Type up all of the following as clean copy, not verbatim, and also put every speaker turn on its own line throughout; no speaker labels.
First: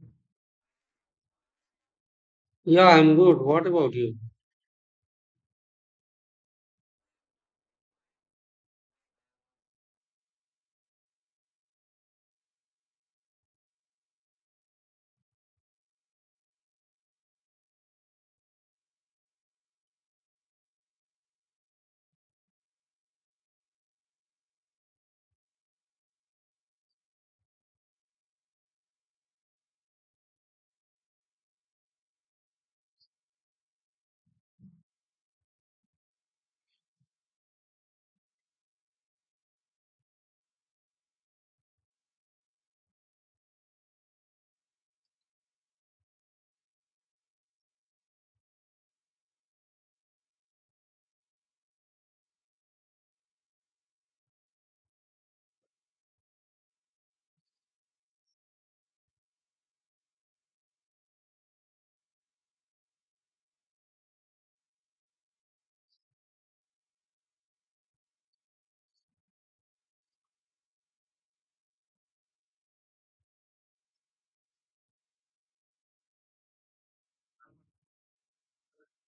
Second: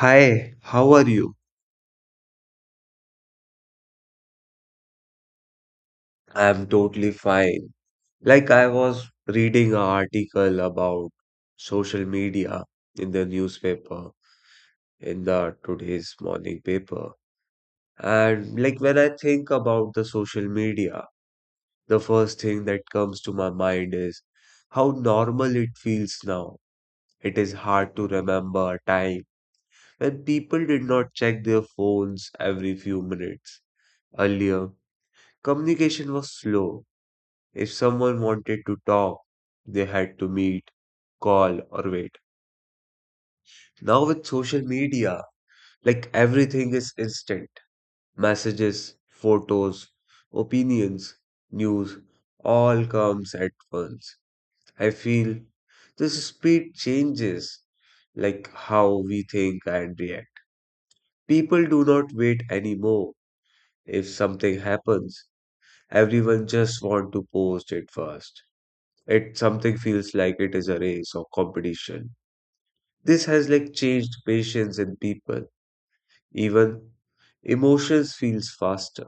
Hi, how are you?
Yeah, I'm good. What about you?
I'm totally fine. I was reading an article about social media in the newspaper, in the today's morning paper. And like When I think about the social media, the first thing that comes to my mind is how normal it feels now. It is hard to remember a time when people did not check their phones every few minutes. Earlier, communication was slow. If someone wanted to talk, they had to meet, call, or wait. Now, with social media, everything is instant messages, photos, opinions, news, all comes at once. I feel this speed changes how we think and react. People do not wait anymore. If something happens, everyone just want to post it first. It something feels like it is a race or competition. This has changed patience in people. Even emotions feels faster.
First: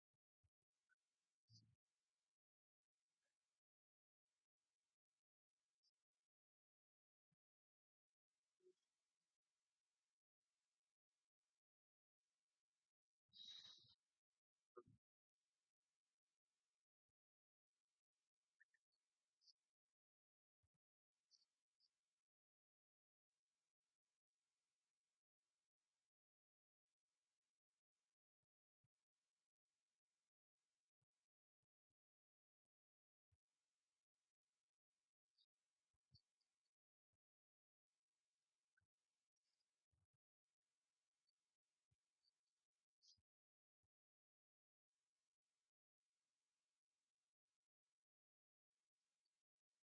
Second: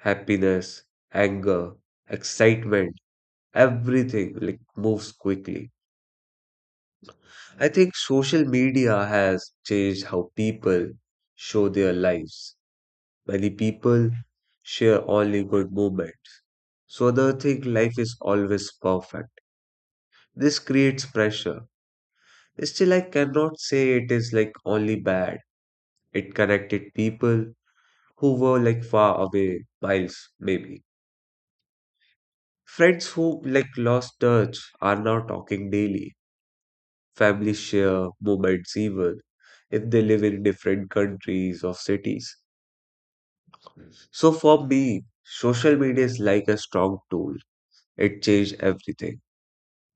Happiness, anger, excitement, everything moves quickly. I think social media has changed how people show their lives. Many people share only good moments. So they think life is always perfect. This creates pressure. Still, I cannot say it is only bad. It connected people who were far away, miles maybe. Friends who lost touch are now talking daily. Family share moments even if they live in different countries or cities. So for me, social media is like a strong tool. It changed everything.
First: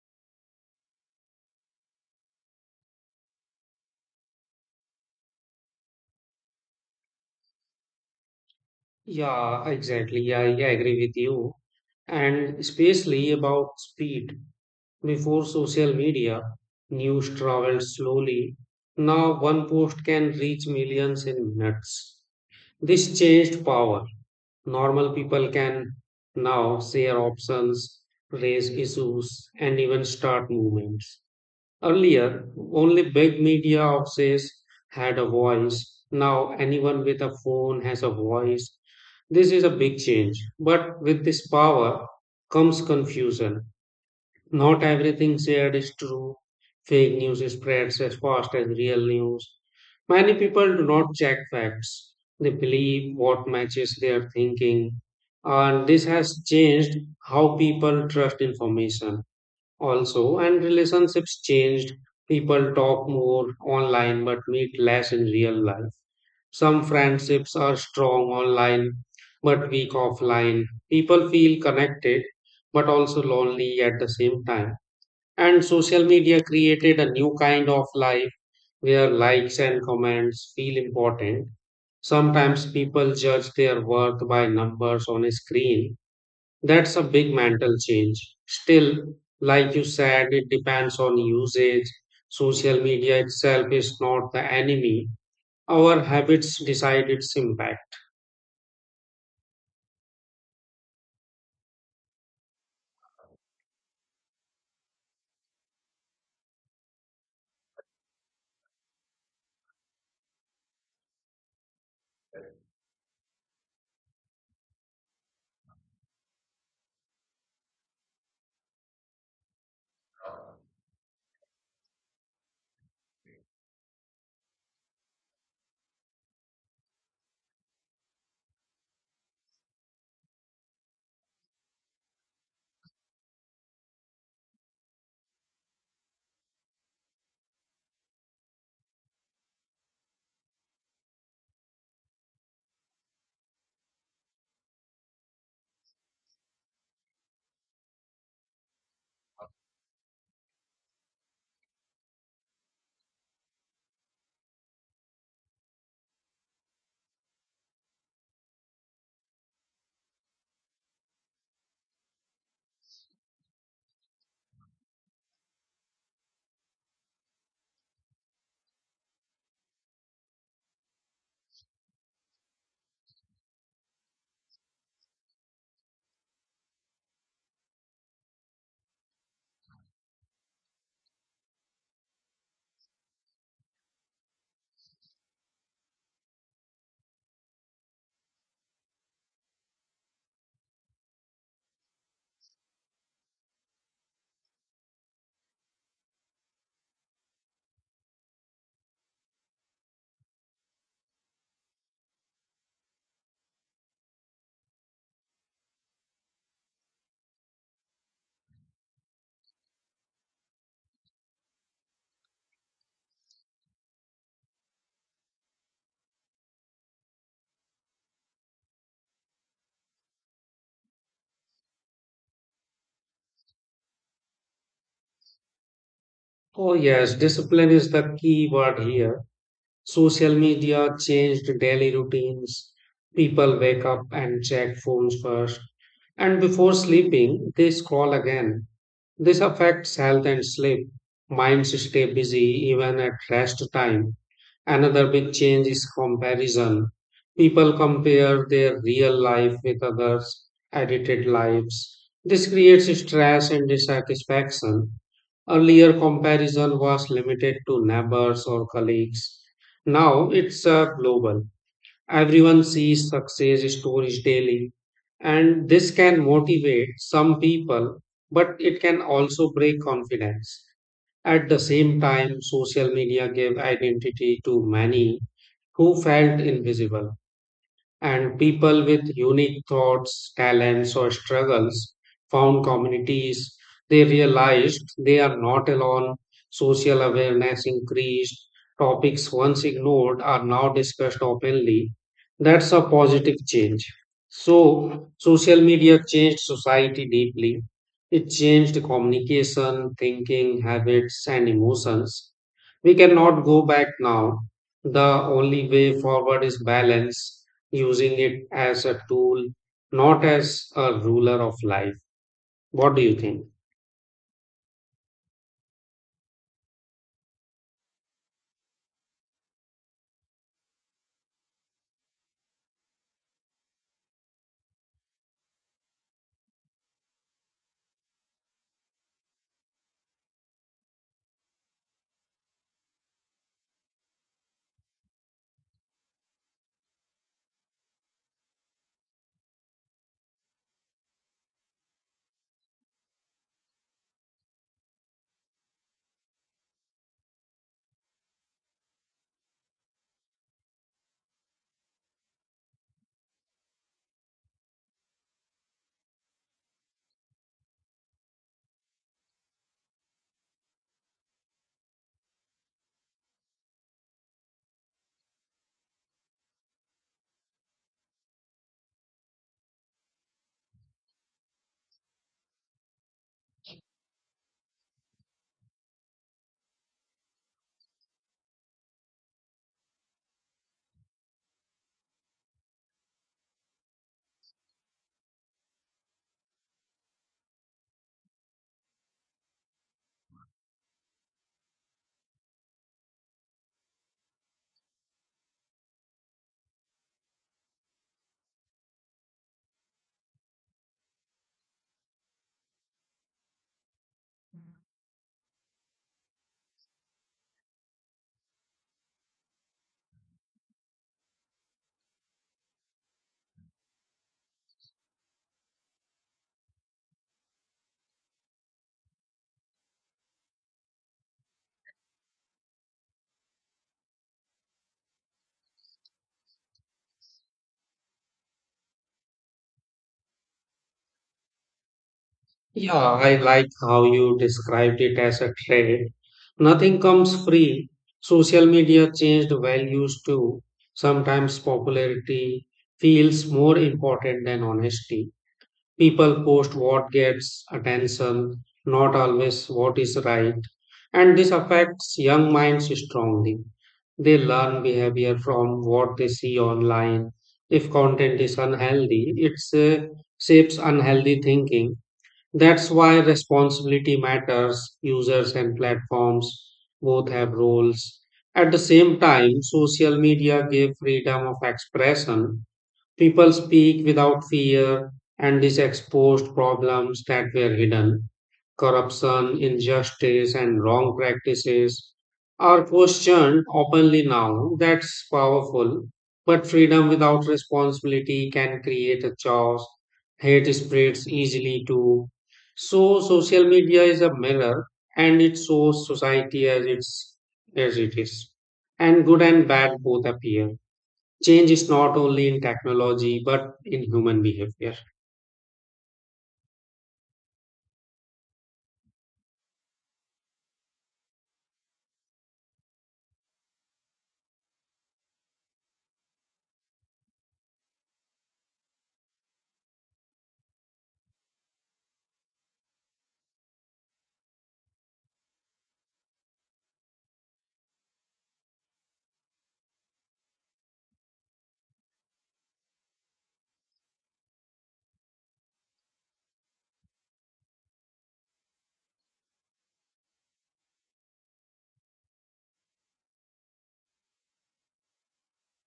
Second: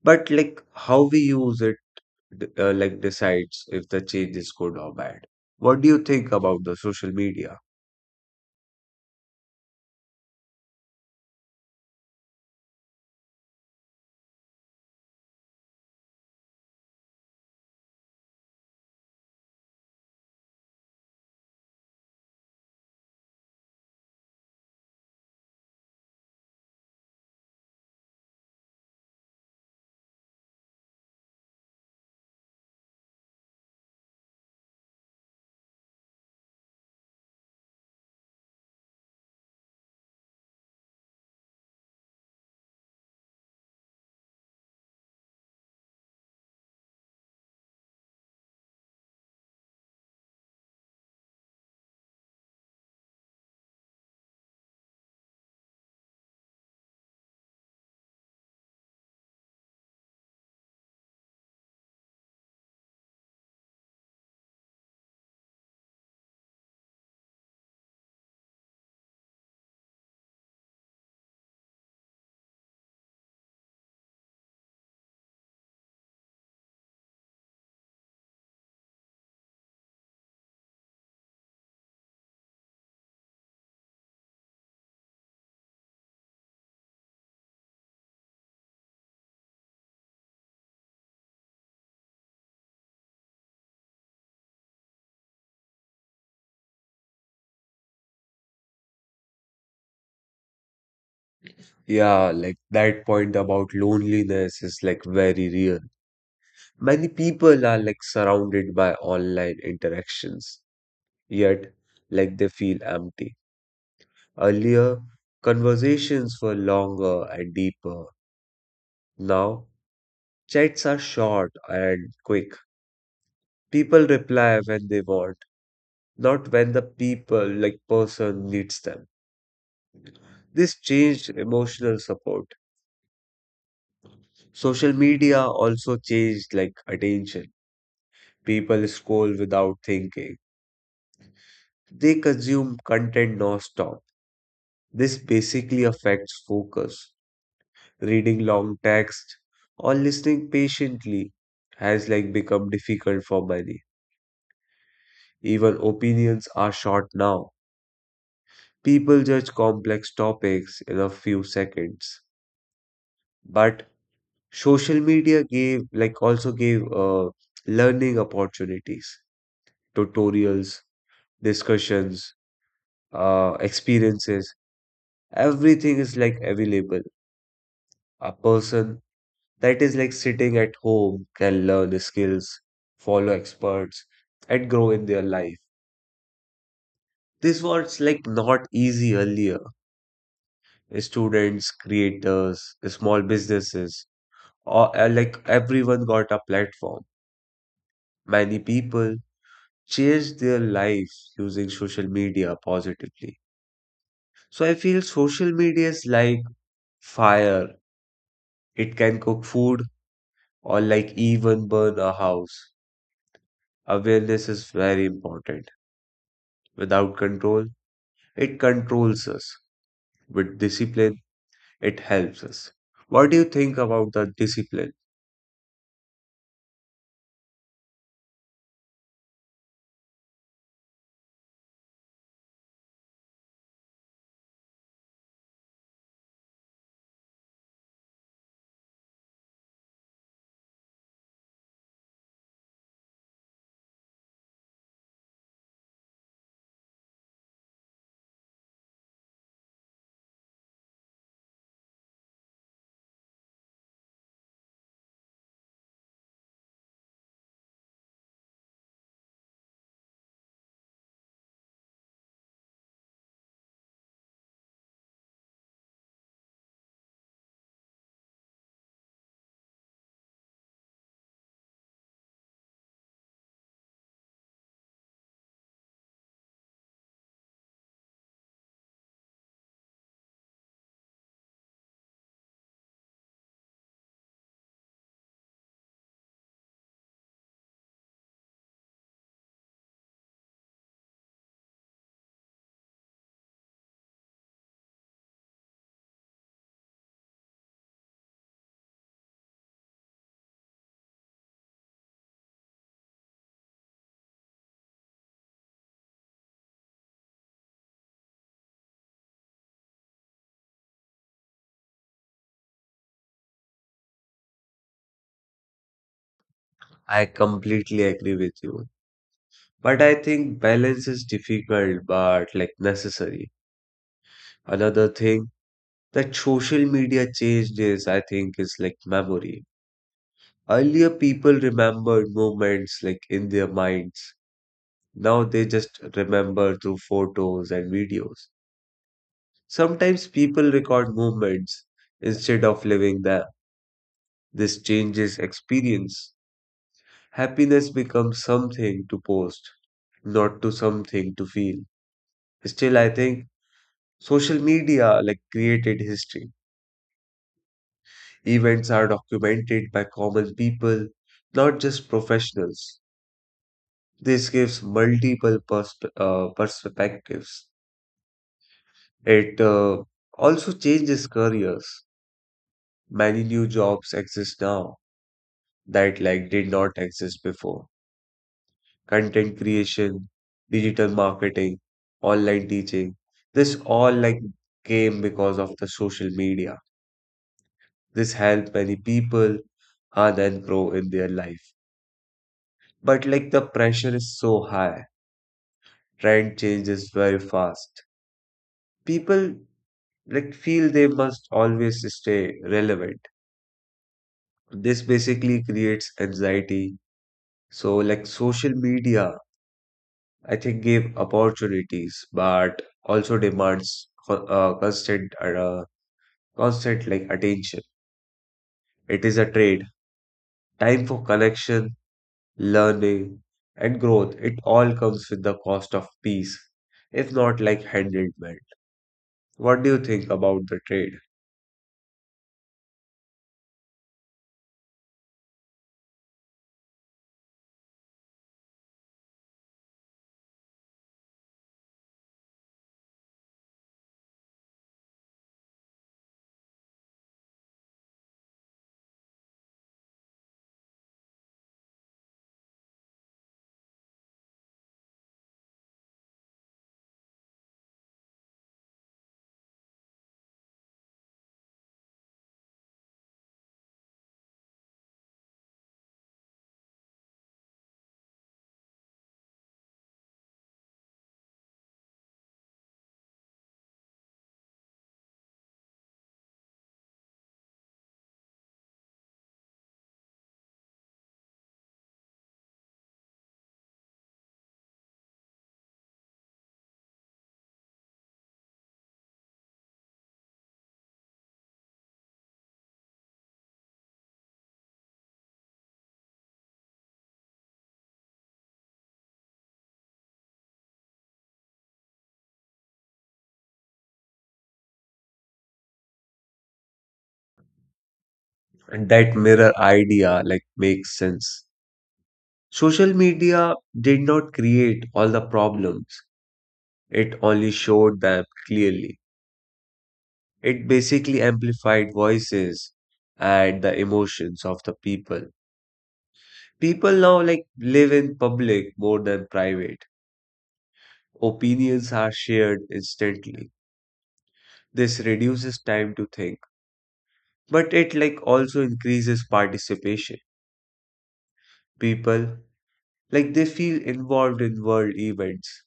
But how we use it, decides if the change is good or bad. What do you think about the social media?
Yeah, exactly. I agree with you. And especially about speed. Before social media, news traveled slowly. Now one post can reach millions in minutes. This changed power. Normal people can now share options, raise issues, and even start movements. Earlier, only big media houses had a voice. Now, anyone with a phone has a voice. This is a big change. But with this power comes confusion. Not everything shared is true. Fake news spreads as fast as real news. Many people do not check facts. They believe what matches their thinking. And this has changed how people trust information also, and relationships changed. People talk more online but meet less in real life. Some friendships are strong online but weak offline. People feel connected but also lonely at the same time. And social media created a new kind of life where likes and comments feel important. Sometimes people judge their worth by numbers on a screen. That's a big mental change. Still, like you said, it depends on usage. Social media itself is not the enemy. Our habits decide its impact.
Yeah, that point about loneliness is very real. Many people are surrounded by online interactions, yet they feel empty. Earlier, conversations were longer and deeper. Now, chats are short and quick. People reply when they want, not when the people person needs them. This changed emotional support. Social media also changed attention. People scroll without thinking. They consume content nonstop. This basically affects focus. Reading long text or listening patiently has become difficult for many. Even opinions are short now. People judge complex topics in a few seconds. But social media gave like also gave learning opportunities, tutorials, discussions, experiences. Everything is available. A person that is sitting at home can learn skills, follow experts, and grow in their life. This was not easy earlier. Students, creators, small businesses, or everyone got a platform. Many people changed their lives using social media positively. So I feel social media is like fire. It can cook food or even burn a house. Awareness is very important. Without control, it controls us. With discipline, it helps us. What do you think about the discipline?
Oh, yes, discipline is the key word here. Social media changed daily routines. People wake up and check phones first. And before sleeping, they scroll again. This affects health and sleep. Minds stay busy even at rest time. Another big change is comparison. People compare their real life with others' edited lives. This creates stress and dissatisfaction. Earlier, comparison was limited to neighbors or colleagues. Now it's global. Everyone sees success stories daily, and this can motivate some people, but it can also break confidence. At the same time, social media gave identity to many who felt invisible, and people with unique thoughts, talents, or struggles found communities. They realized they are not alone. Social awareness increased. Topics once ignored are now discussed openly. That's a positive change. So, social media changed society deeply. It changed communication, thinking, habits, and emotions. We cannot go back now. The only way forward is balance, using it as a tool, not as a ruler of life. What do you think?
I completely agree with you. But I think balance is difficult but necessary. Another thing that social media changed is, I think, is memory. Earlier, people remembered moments in their minds. Now they just remember through photos and videos. Sometimes people record movements instead of living them. This changes experience. Happiness becomes something to post, not to something to feel. Still, I think social media created history. Events are documented by common people, not just professionals. This gives multiple perspectives. It also changes careers. Many new jobs exist now that did not exist before. Content creation, digital marketing, online teaching, this all came because of the social media. This helped many people and then grow in their life. But the pressure is so high, trend changes very fast. People feel they must always stay relevant. This basically creates anxiety. So social media, I think, give opportunities, but also demands constant attention. It is a trade. Time for connection, learning, and growth. It all comes with the cost of peace, if not handedment. What do you think about the trade?
Yeah, I like how you described it as a trade. Nothing comes free. Social media changed values too. Sometimes popularity feels more important than honesty. People post what gets attention, not always what is right. And this affects young minds strongly. They learn behavior from what they see online. If content is unhealthy, it uh, shapes unhealthy thinking. That's why responsibility matters. Users and platforms both have roles. At the same time, social media gave freedom of expression. People speak without fear, and this exposed problems that were hidden. Corruption, injustice, and wrong practices are questioned openly now. That's powerful. But freedom without responsibility can create a chaos. Hate spreads easily too. So, social media is a mirror, and it shows society as it is. And good and bad both appear. Change is not only in technology but in human behavior.
And that mirror idea makes sense. Social media did not create all the problems. It only showed them clearly. It basically amplified voices and the emotions of the people. People now live in public more than private. Opinions are shared instantly. This reduces time to think, but it also increases participation. People they feel involved in world events.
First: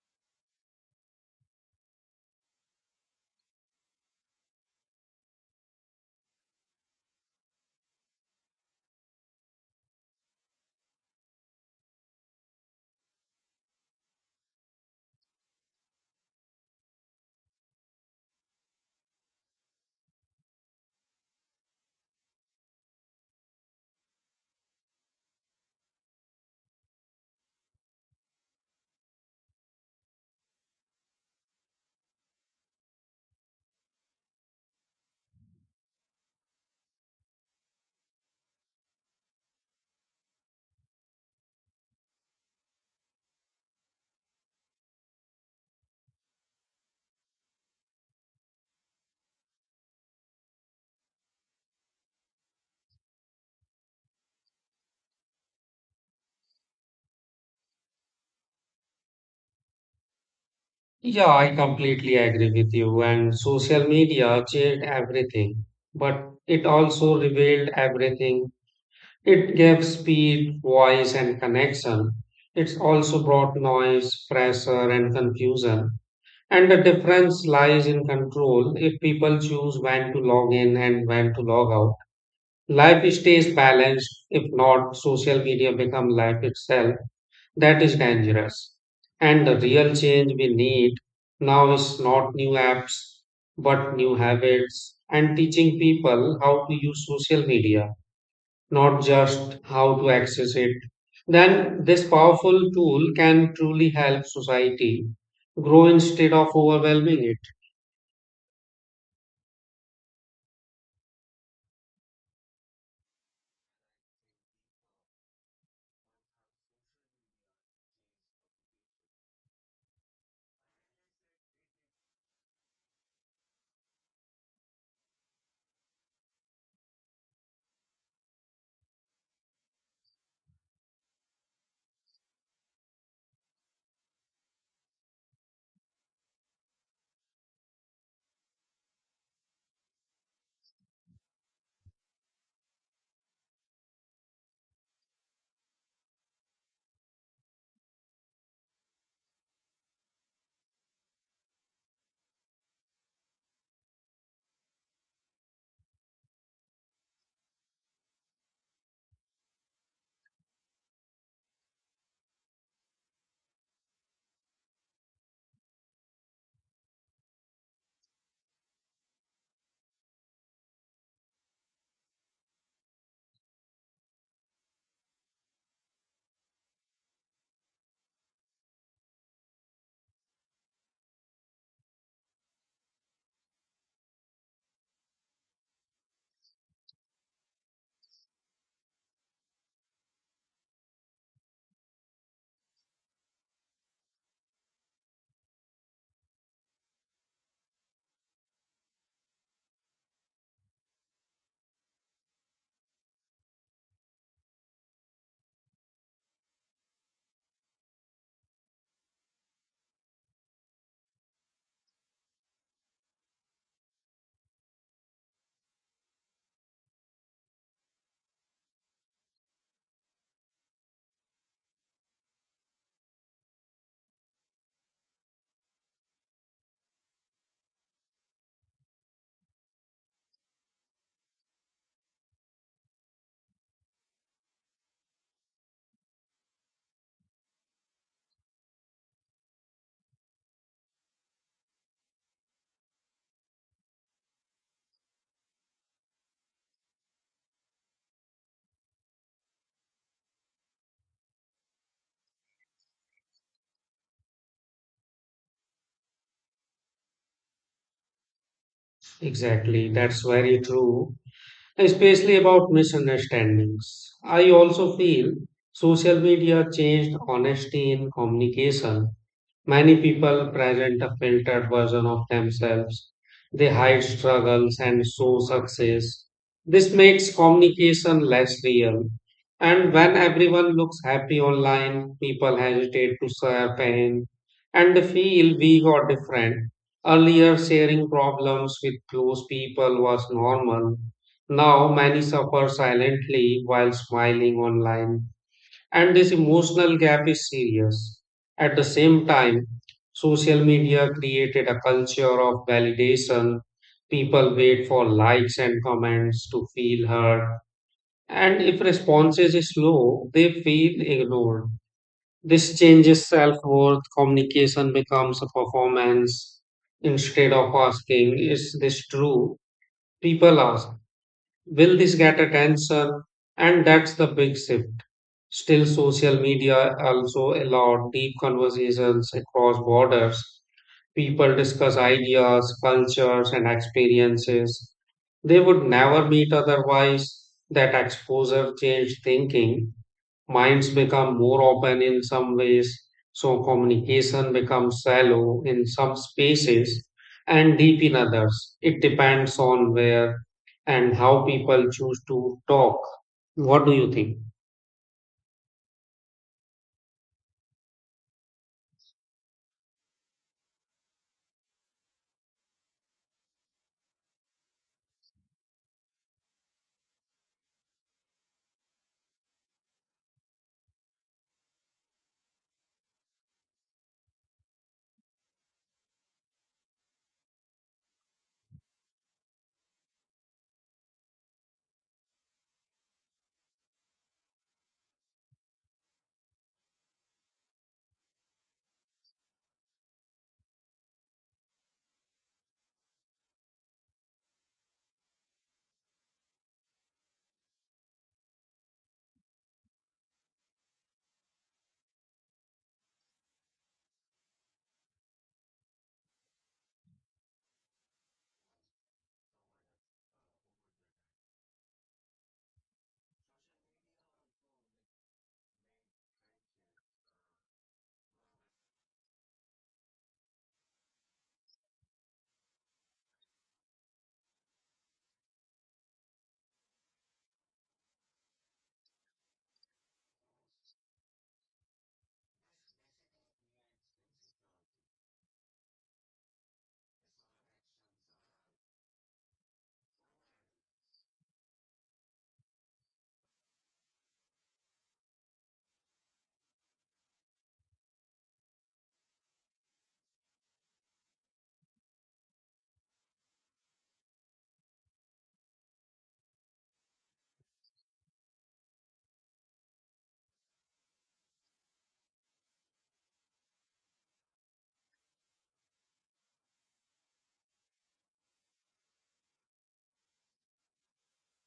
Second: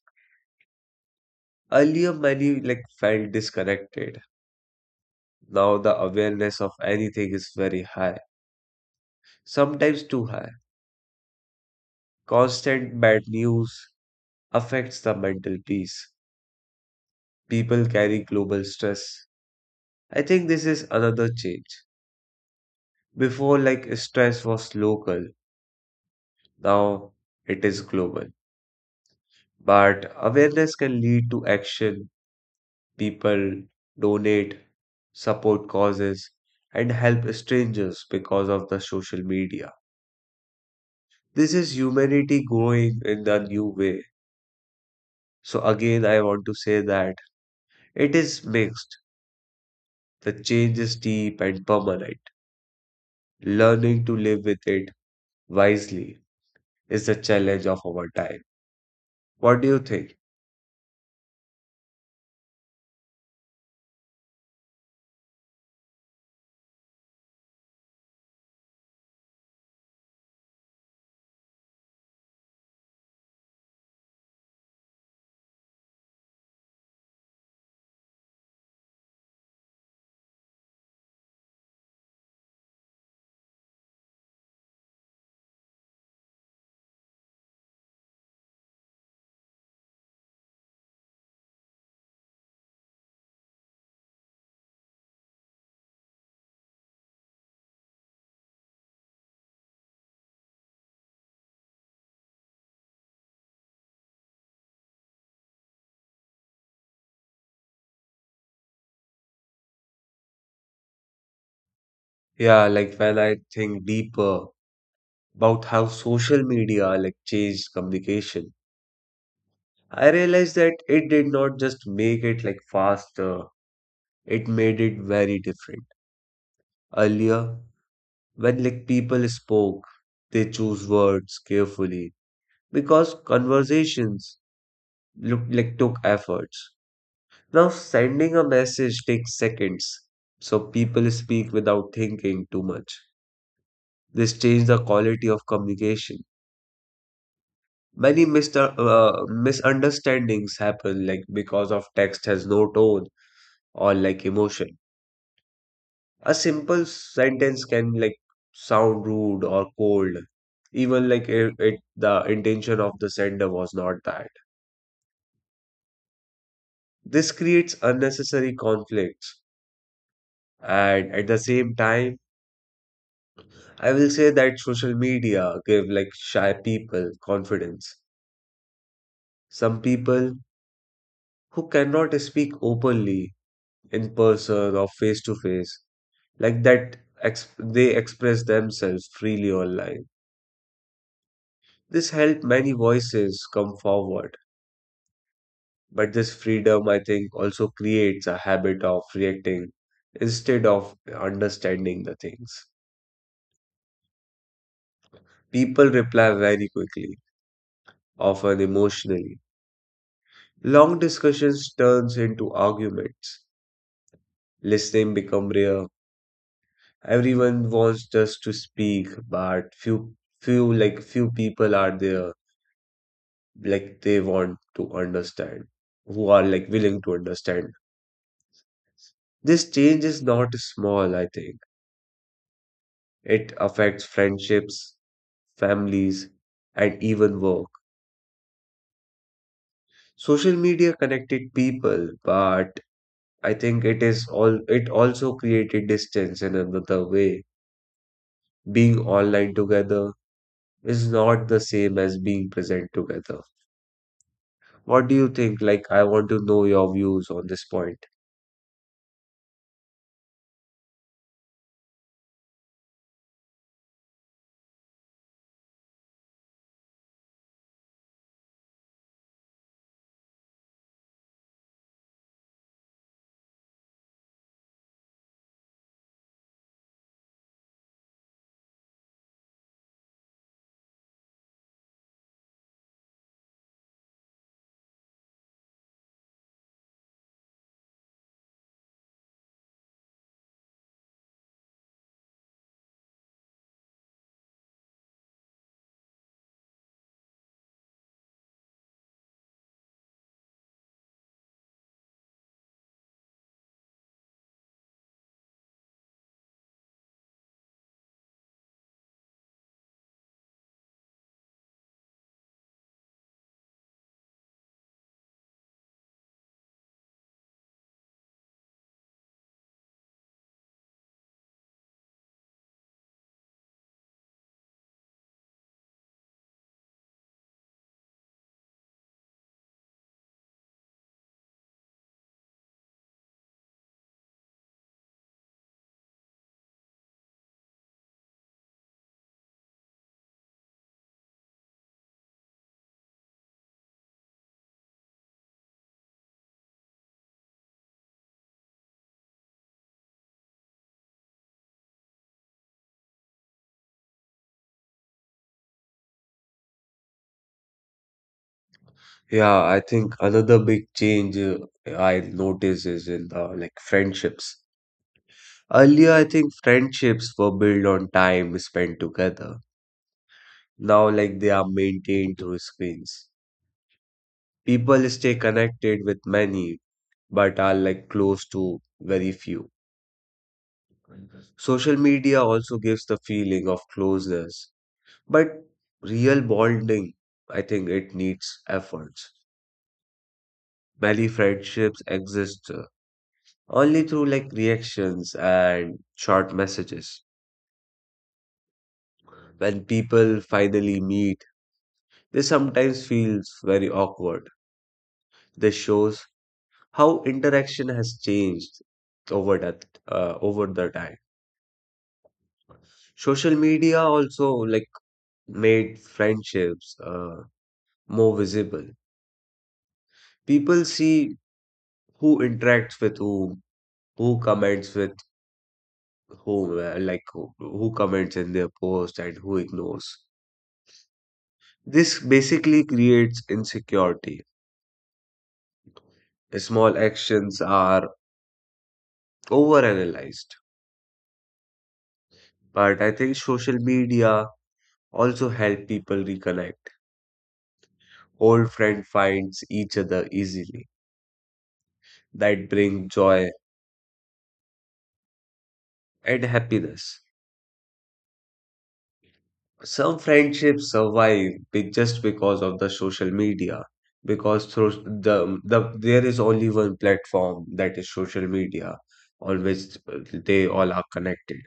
Earlier many felt disconnected. Now the awareness of anything is very high, sometimes too high. Constant bad news affects the mental peace. People carry global stress. I think this is another change. Before, stress was local, now it is global. But awareness can lead to action. People donate, support causes, and help strangers because of the social media. This is humanity growing in a new way. So, again, I want to say that it is mixed. The change is deep and permanent. Learning to live with it wisely is the challenge of our time. What do you think?
Yeah, I completely agree with you. And social media changed everything, but it also revealed everything. It gave speed, voice, and connection. It's also brought noise, pressure, and confusion. And the difference lies in control. If people choose when to log in and when to log out, life stays balanced. If not, social media become life itself. That is dangerous. And the real change we need now is not new apps, but new habits, and teaching people how to use social media, not just how to access it. Then this powerful tool can truly help society grow instead of overwhelming it.
Yeah, when I think deeper about how social media changed communication, I realized that it did not just make it faster, it made it very different. Earlier, when people spoke, they choose words carefully because conversations look like took efforts. Now sending a message takes seconds, so people speak without thinking too much. This changed the quality of communication. Many mister misunderstandings happen because of text has no tone or emotion. A simple sentence can sound rude or cold, even like it the intention of the sender was not that. This creates unnecessary conflicts. And at the same time, I will say that social media give shy people confidence. Some people who cannot speak openly in person or face to face, like that they express themselves freely online. This helped many voices come forward, but this freedom, I think, also creates a habit of reacting instead of understanding the things. People reply very quickly, often emotionally. Long discussions turns into arguments. Listening become rare. Everyone wants just to speak, but few people are there they want to understand, who are willing to understand. This change is not small, I think. It affects friendships, families, and even work. Social media connected people, but I think it is all it also created distance in another way. Being online together is not the same as being present together. What do you think? I want to know your views on this point.
Exactly, that's very true, especially about misunderstandings. I also feel social media changed honesty in communication. Many people present a filtered version of themselves. They hide struggles and show success. This makes communication less real. And when everyone looks happy online, people hesitate to share pain and feel weak or different. Earlier, sharing problems with close people was normal. Now, many suffer silently while smiling online. And this emotional gap is serious. At the same time, social media created a culture of validation. People wait for likes and comments to feel heard. And if responses is slow, they feel ignored. This changes self worth. Communication becomes a performance. Instead of asking, is this true? People ask, will this get attention? And that's the big shift. Still, social media also allow deep conversations across borders. People discuss ideas, cultures, and experiences they would never meet otherwise. That exposure changed thinking, minds become more open in some ways. So communication becomes shallow in some spaces and deep in others. It depends on where and how people choose to talk. What do you think?
Yeah, I think another big change, I notice is in the friendships. Earlier, I think friendships were built on time spent together. Now, they are maintained through screens. People stay connected with many, but are close to very few. Social media also gives the feeling of closeness, but real bonding, I think, it needs efforts. Many friendships exist only through reactions and short messages. When people finally meet, they sometimes feel very awkward. This shows how interaction has changed over the time. Social media also made friendships more visible. People see who interacts with whom, who comments with whom, who comments in their post and who ignores. This basically creates insecurity. Small actions are overanalyzed. But I think social media also help people reconnect. Old friend finds each other easily. That bring joy and happiness. Some friendships survive just because of the social media. Because through there is only one platform that is social media on which they all are connected.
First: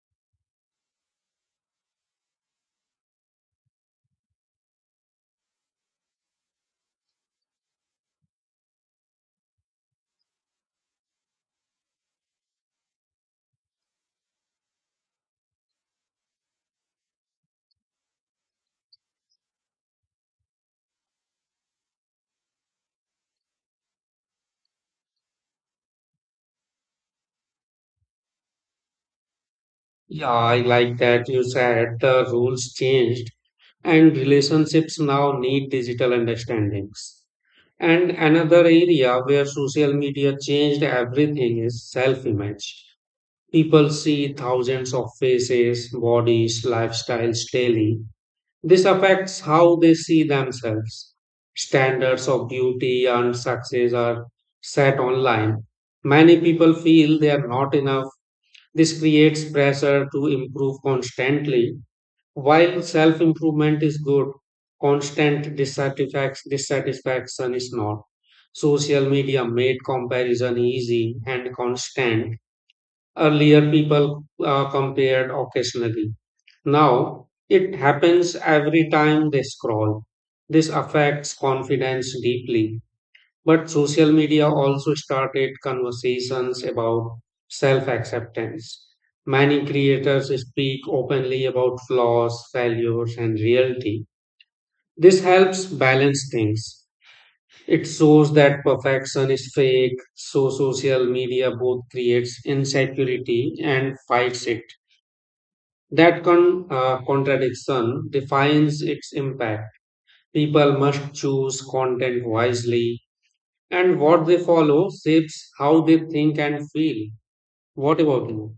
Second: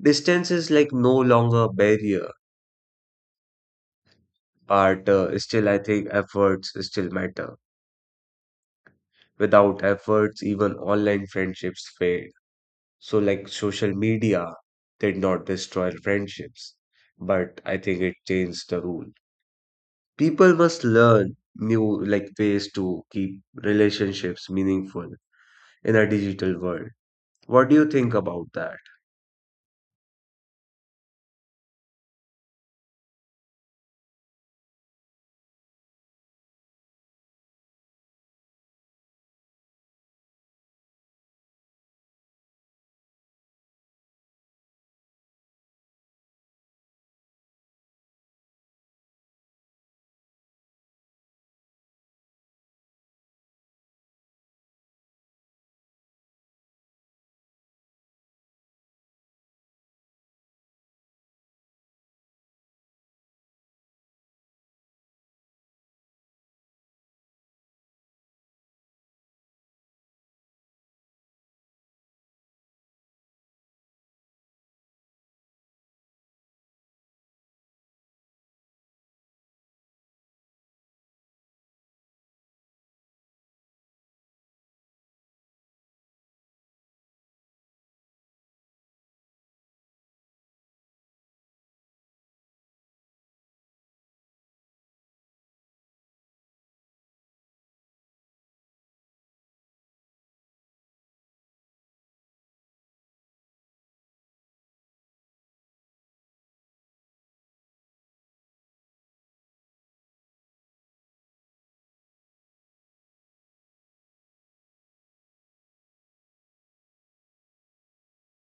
Distance is no longer a barrier. But still, I think efforts still matter. Without efforts, even online friendships fade. So, social media did not destroy friendships, but I think it changed the rule. People must learn new ways to keep relationships meaningful in a digital world. What do you think about that?
Yeah, I like that you said the rules changed, and relationships now need digital understandings. And another area where social media changed everything is self image. People see thousands of faces, bodies, lifestyles daily. This affects how they see themselves. Standards of beauty and success are set online. Many people feel they are not enough. This creates pressure to improve constantly. While self improvement is good, constant dissatisfaction is not. Social media made comparison easy and constant. Earlier, people compared occasionally. Now, it happens every time they scroll. This affects confidence deeply. But social media also started conversations about self acceptance. Many creators speak openly about flaws, failures, and reality. This helps balance things. It shows that perfection is fake, so social media both creates insecurity and fights it. That contradiction defines its impact. People must choose content wisely, and what they follow shapes how they think and feel. What about you?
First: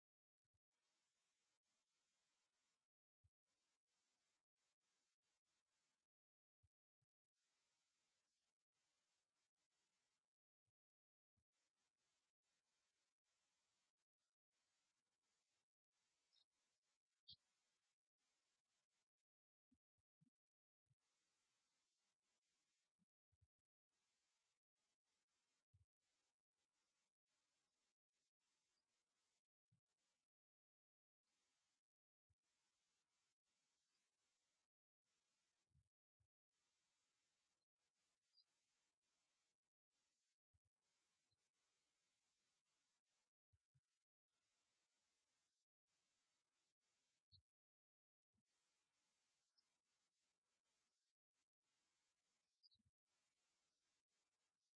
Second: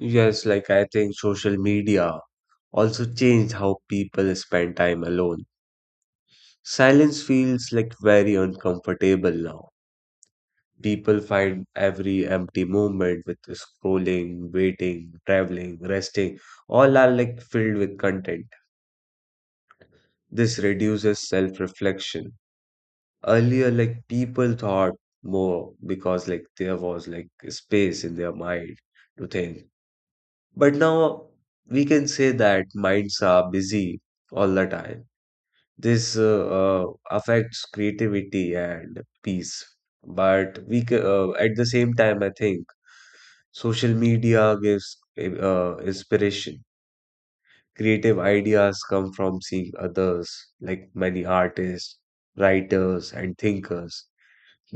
Yes, I think social media also changed how people spend time alone. Silence feels very uncomfortable now. People find every empty moment with scrolling, waiting, traveling, resting, all are filled with content. This reduces self reflection. Earlier, people thought more because there was space in their mind to think. But now we can say that minds are busy all the time. This affects creativity and peace. At the same time, I think social media gives inspiration. Creative ideas come from seeing others, many artists, writers, and thinkers.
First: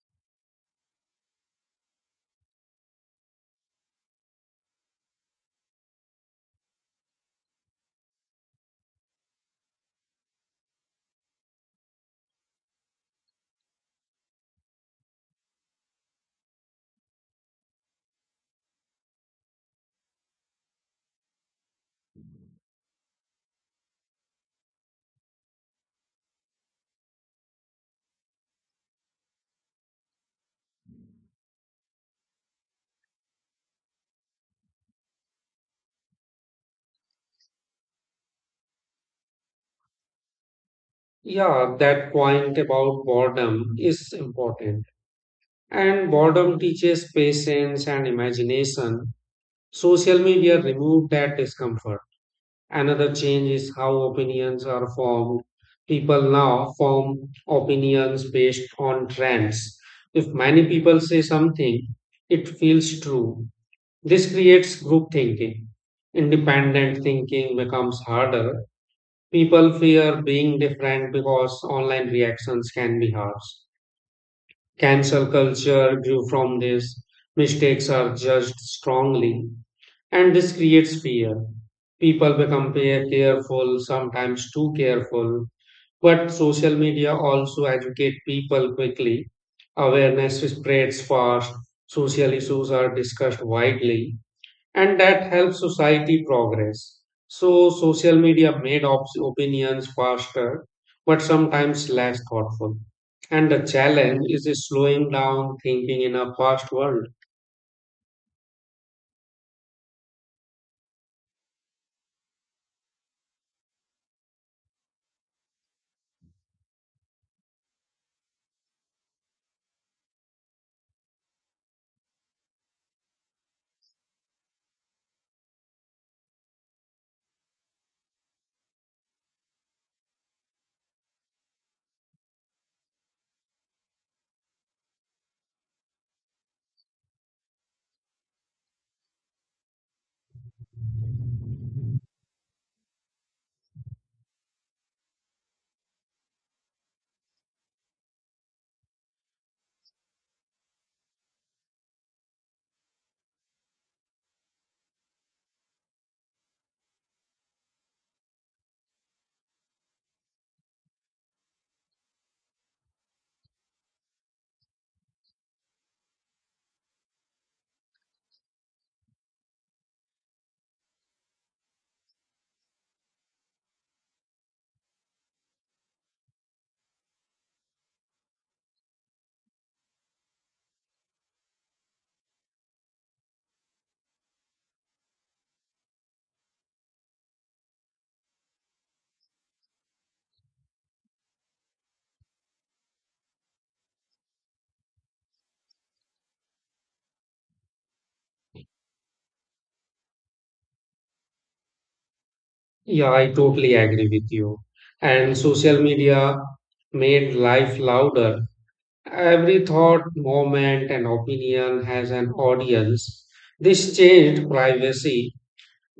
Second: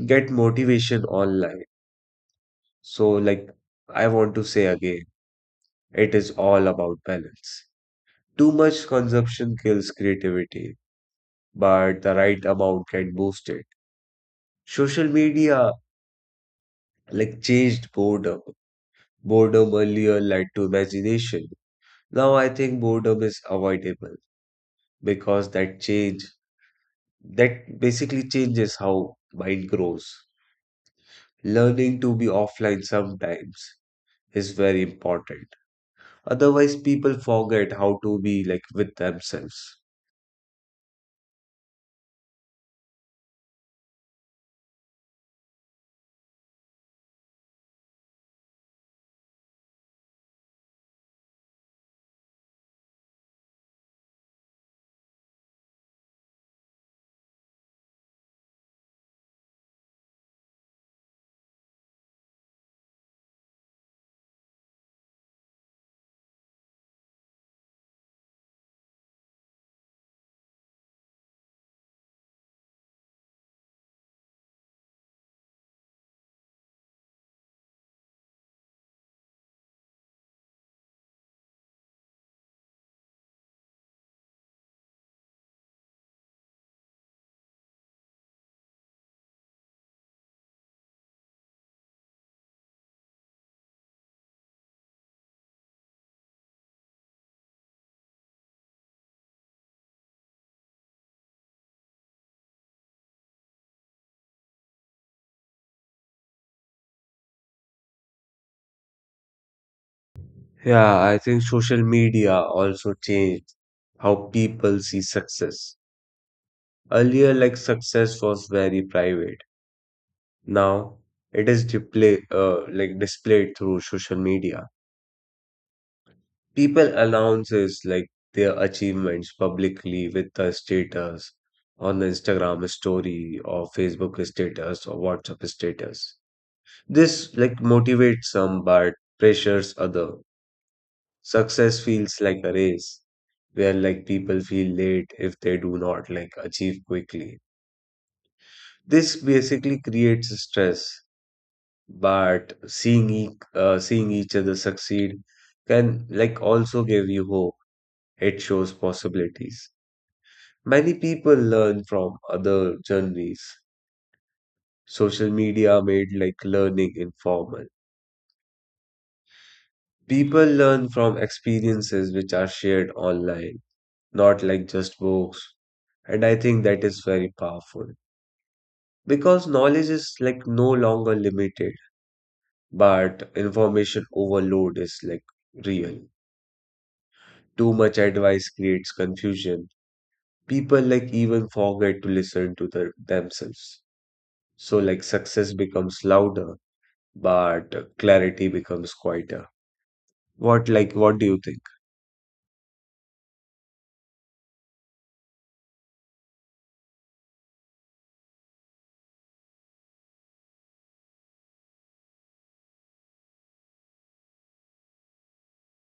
Get motivation online. So, I want to say again, it is all about balance. Too much consumption kills creativity, but the right amount can boost it. Social media, changed boredom. Boredom earlier led to imagination. Now I think boredom is avoidable, because that change that basically changes how mind grows. Learning to be offline sometimes is very important. Otherwise, people forget how to be with themselves.
Yeah, that point about boredom is important. And boredom teaches patience and imagination. Social media removed that discomfort. Another change is how opinions are formed. People now form opinions based on trends. If many people say something, it feels true. This creates group thinking. Independent thinking becomes harder. People fear being different because online reactions can be harsh. Cancel culture grew from this. Mistakes are judged strongly. And this creates fear. People become careful, sometimes too careful. But social media also educate people quickly. Awareness spreads fast. Social issues are discussed widely, and that helps society progress. So social media made opinions faster, but sometimes less thoughtful. And the challenge is slowing down thinking in a fast world.
Yeah, I think social media also changed how people see success. Earlier, success was very private. Now it is display, displayed through social media. People announces their achievements publicly with a status on the Instagram story or Facebook status or WhatsApp status. This motivates some but pressures other. Success feels like a race where people feel late if they do not achieve quickly. This basically creates stress, but seeing each other succeed can also give you hope. It shows possibilities. Many people learn from other journeys. Social media made learning informal. People learn from experiences which are shared online, not just books. And I think that is very powerful because knowledge is no longer limited, but information overload is real. Too much advice creates confusion. People even forget to listen to themselves. So success becomes louder but clarity becomes quieter. What do you think?
Yeah, I totally agree with you. And social media made life louder. Every thought, moment, and opinion has an audience. This changed privacy.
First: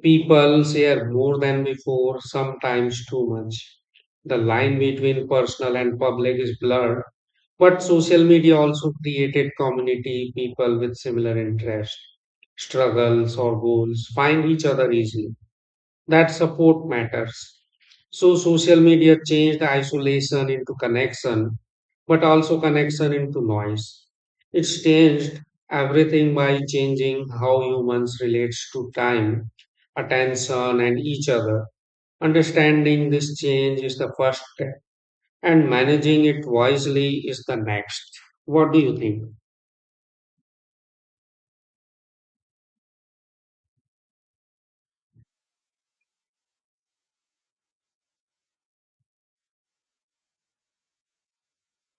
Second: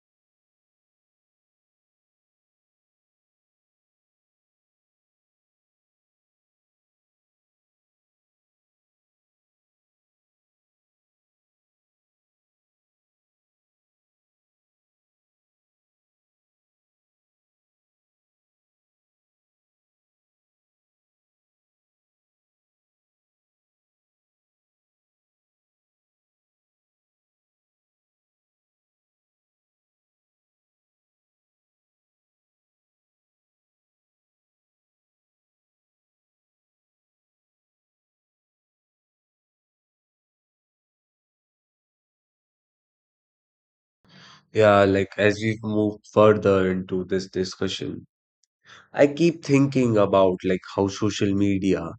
People share more than before, sometimes too much. The line between personal and public is blurred. But social media also created community. People with similar interests, struggles, or goals find each other easily. That support matters. So social media changed isolation into connection, but also connection into noise. It's changed everything by changing how humans relates to time, attention, and each other. Understanding this change is the first step, and managing it wisely is the next. What do you think?
Yeah, as we move further into this discussion, I keep thinking about how social media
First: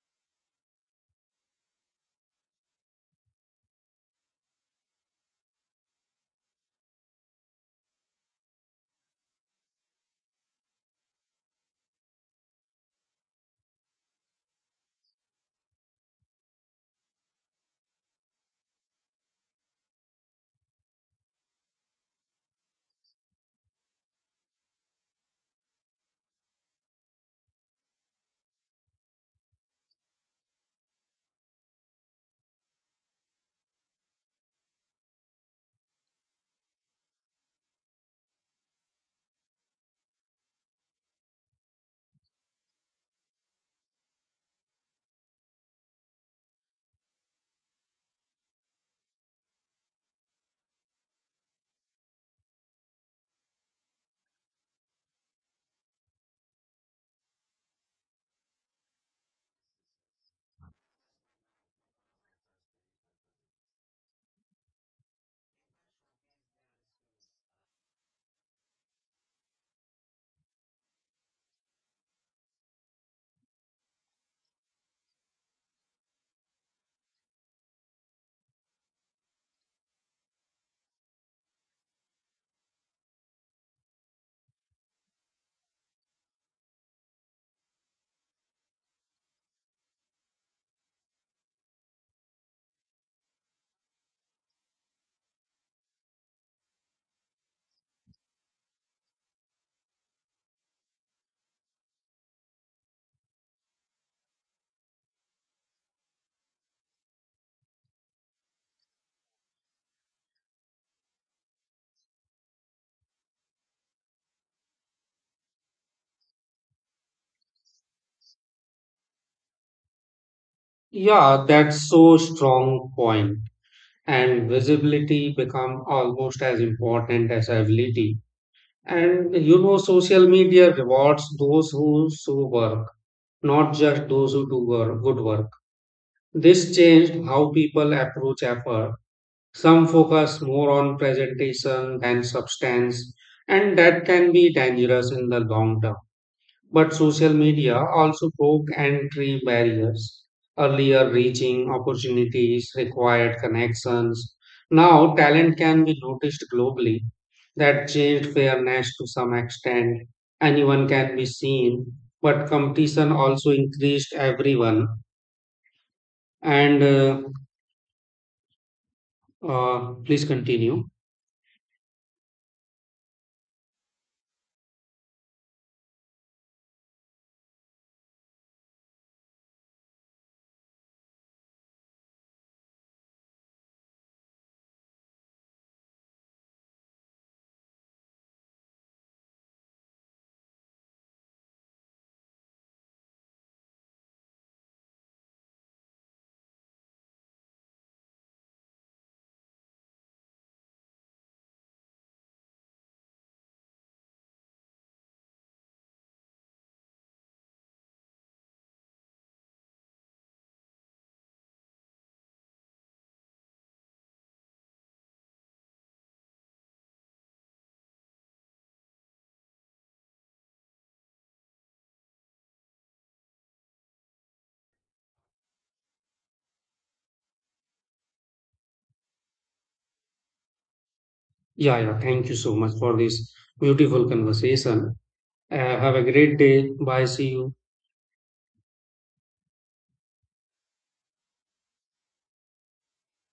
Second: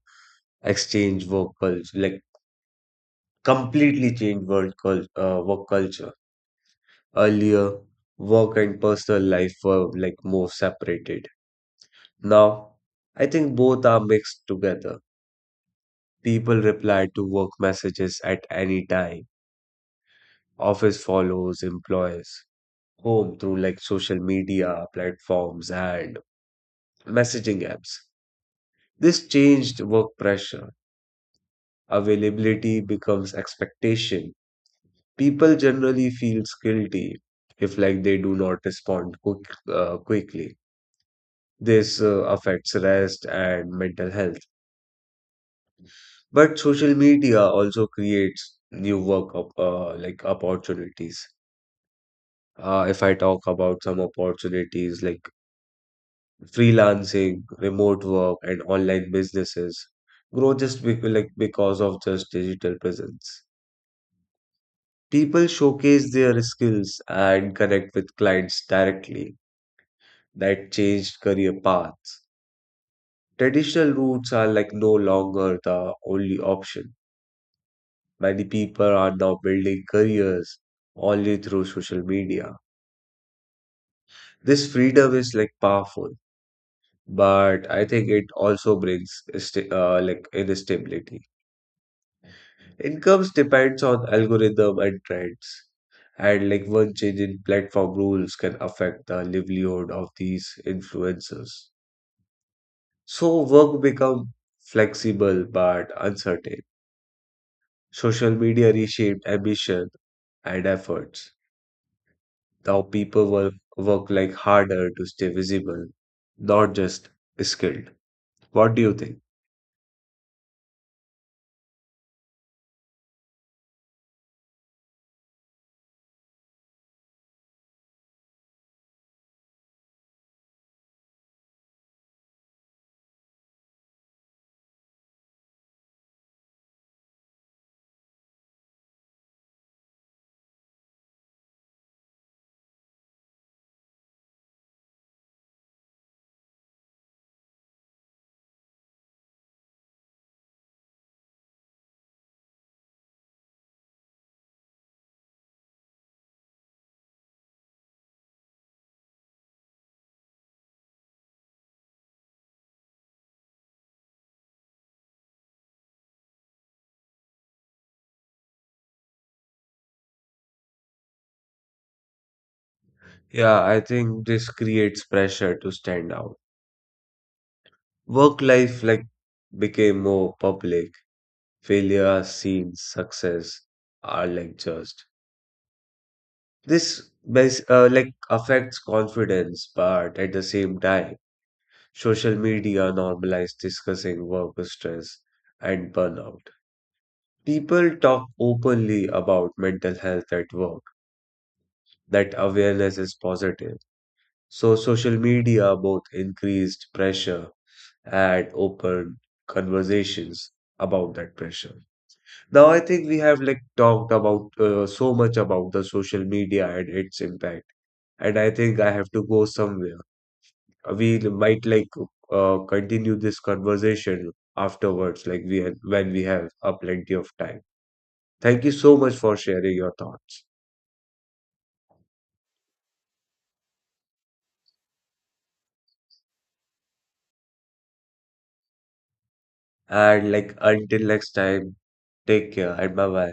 exchange work culture, like completely change work culture. Earlier, work and personal life were more separated. Now, I think both are mixed together. People reply to work messages at any time. Office follows employees home through social media platforms and messaging apps. This changed work pressure. Availability becomes expectation. People generally feels guilty if they do not respond quickly. This affects rest and mental health. But social media also creates new work opportunities. If I talk about some opportunities like freelancing, remote work, and online businesses grow just because of just digital presence. People showcase their skills and connect with clients directly. That changed career paths. Traditional routes are no longer the only option. Many people are now building careers only through social media. This freedom is powerful, but I think it also brings instability. Incomes depends on algorithm and trends. And one change in platform rules can affect the livelihood of these influencers. So work become flexible but uncertain. Social media reshaped ambition and efforts. Now people work harder to stay visible, not just skilled. What do you think?
Yeah, that's so strong point. And visibility become almost as important as ability. And you know, social media rewards those who show work, not just those who do work, good work. This changed how people approach effort. Some focus more on presentation than substance, and that can be dangerous in the long term. But social media also broke entry barriers. Earlier, reaching opportunities required connections. Now, talent can be noticed globally. That changed fairness to some extent. Anyone can be seen, but competition also increased everyone. And Please continue.
Yeah, I think this creates pressure to stand out. Work life became more public. Failure are seen, success are judged. This affects confidence, but at the same time, social media normalized discussing work stress and burnout. People talk openly about mental health at work. That awareness is positive. So social media both increased pressure and open conversations about that pressure. Now, I think we have talked about so much about the social media and its impact, and I think I have to go somewhere. We might continue this conversation afterwards, when we have a plenty of time. Thank you so much for sharing your thoughts.
Yeah, yeah. Thank you so much for this beautiful conversation. Have a great day. Bye. See you.
And until next time, take care and bye bye.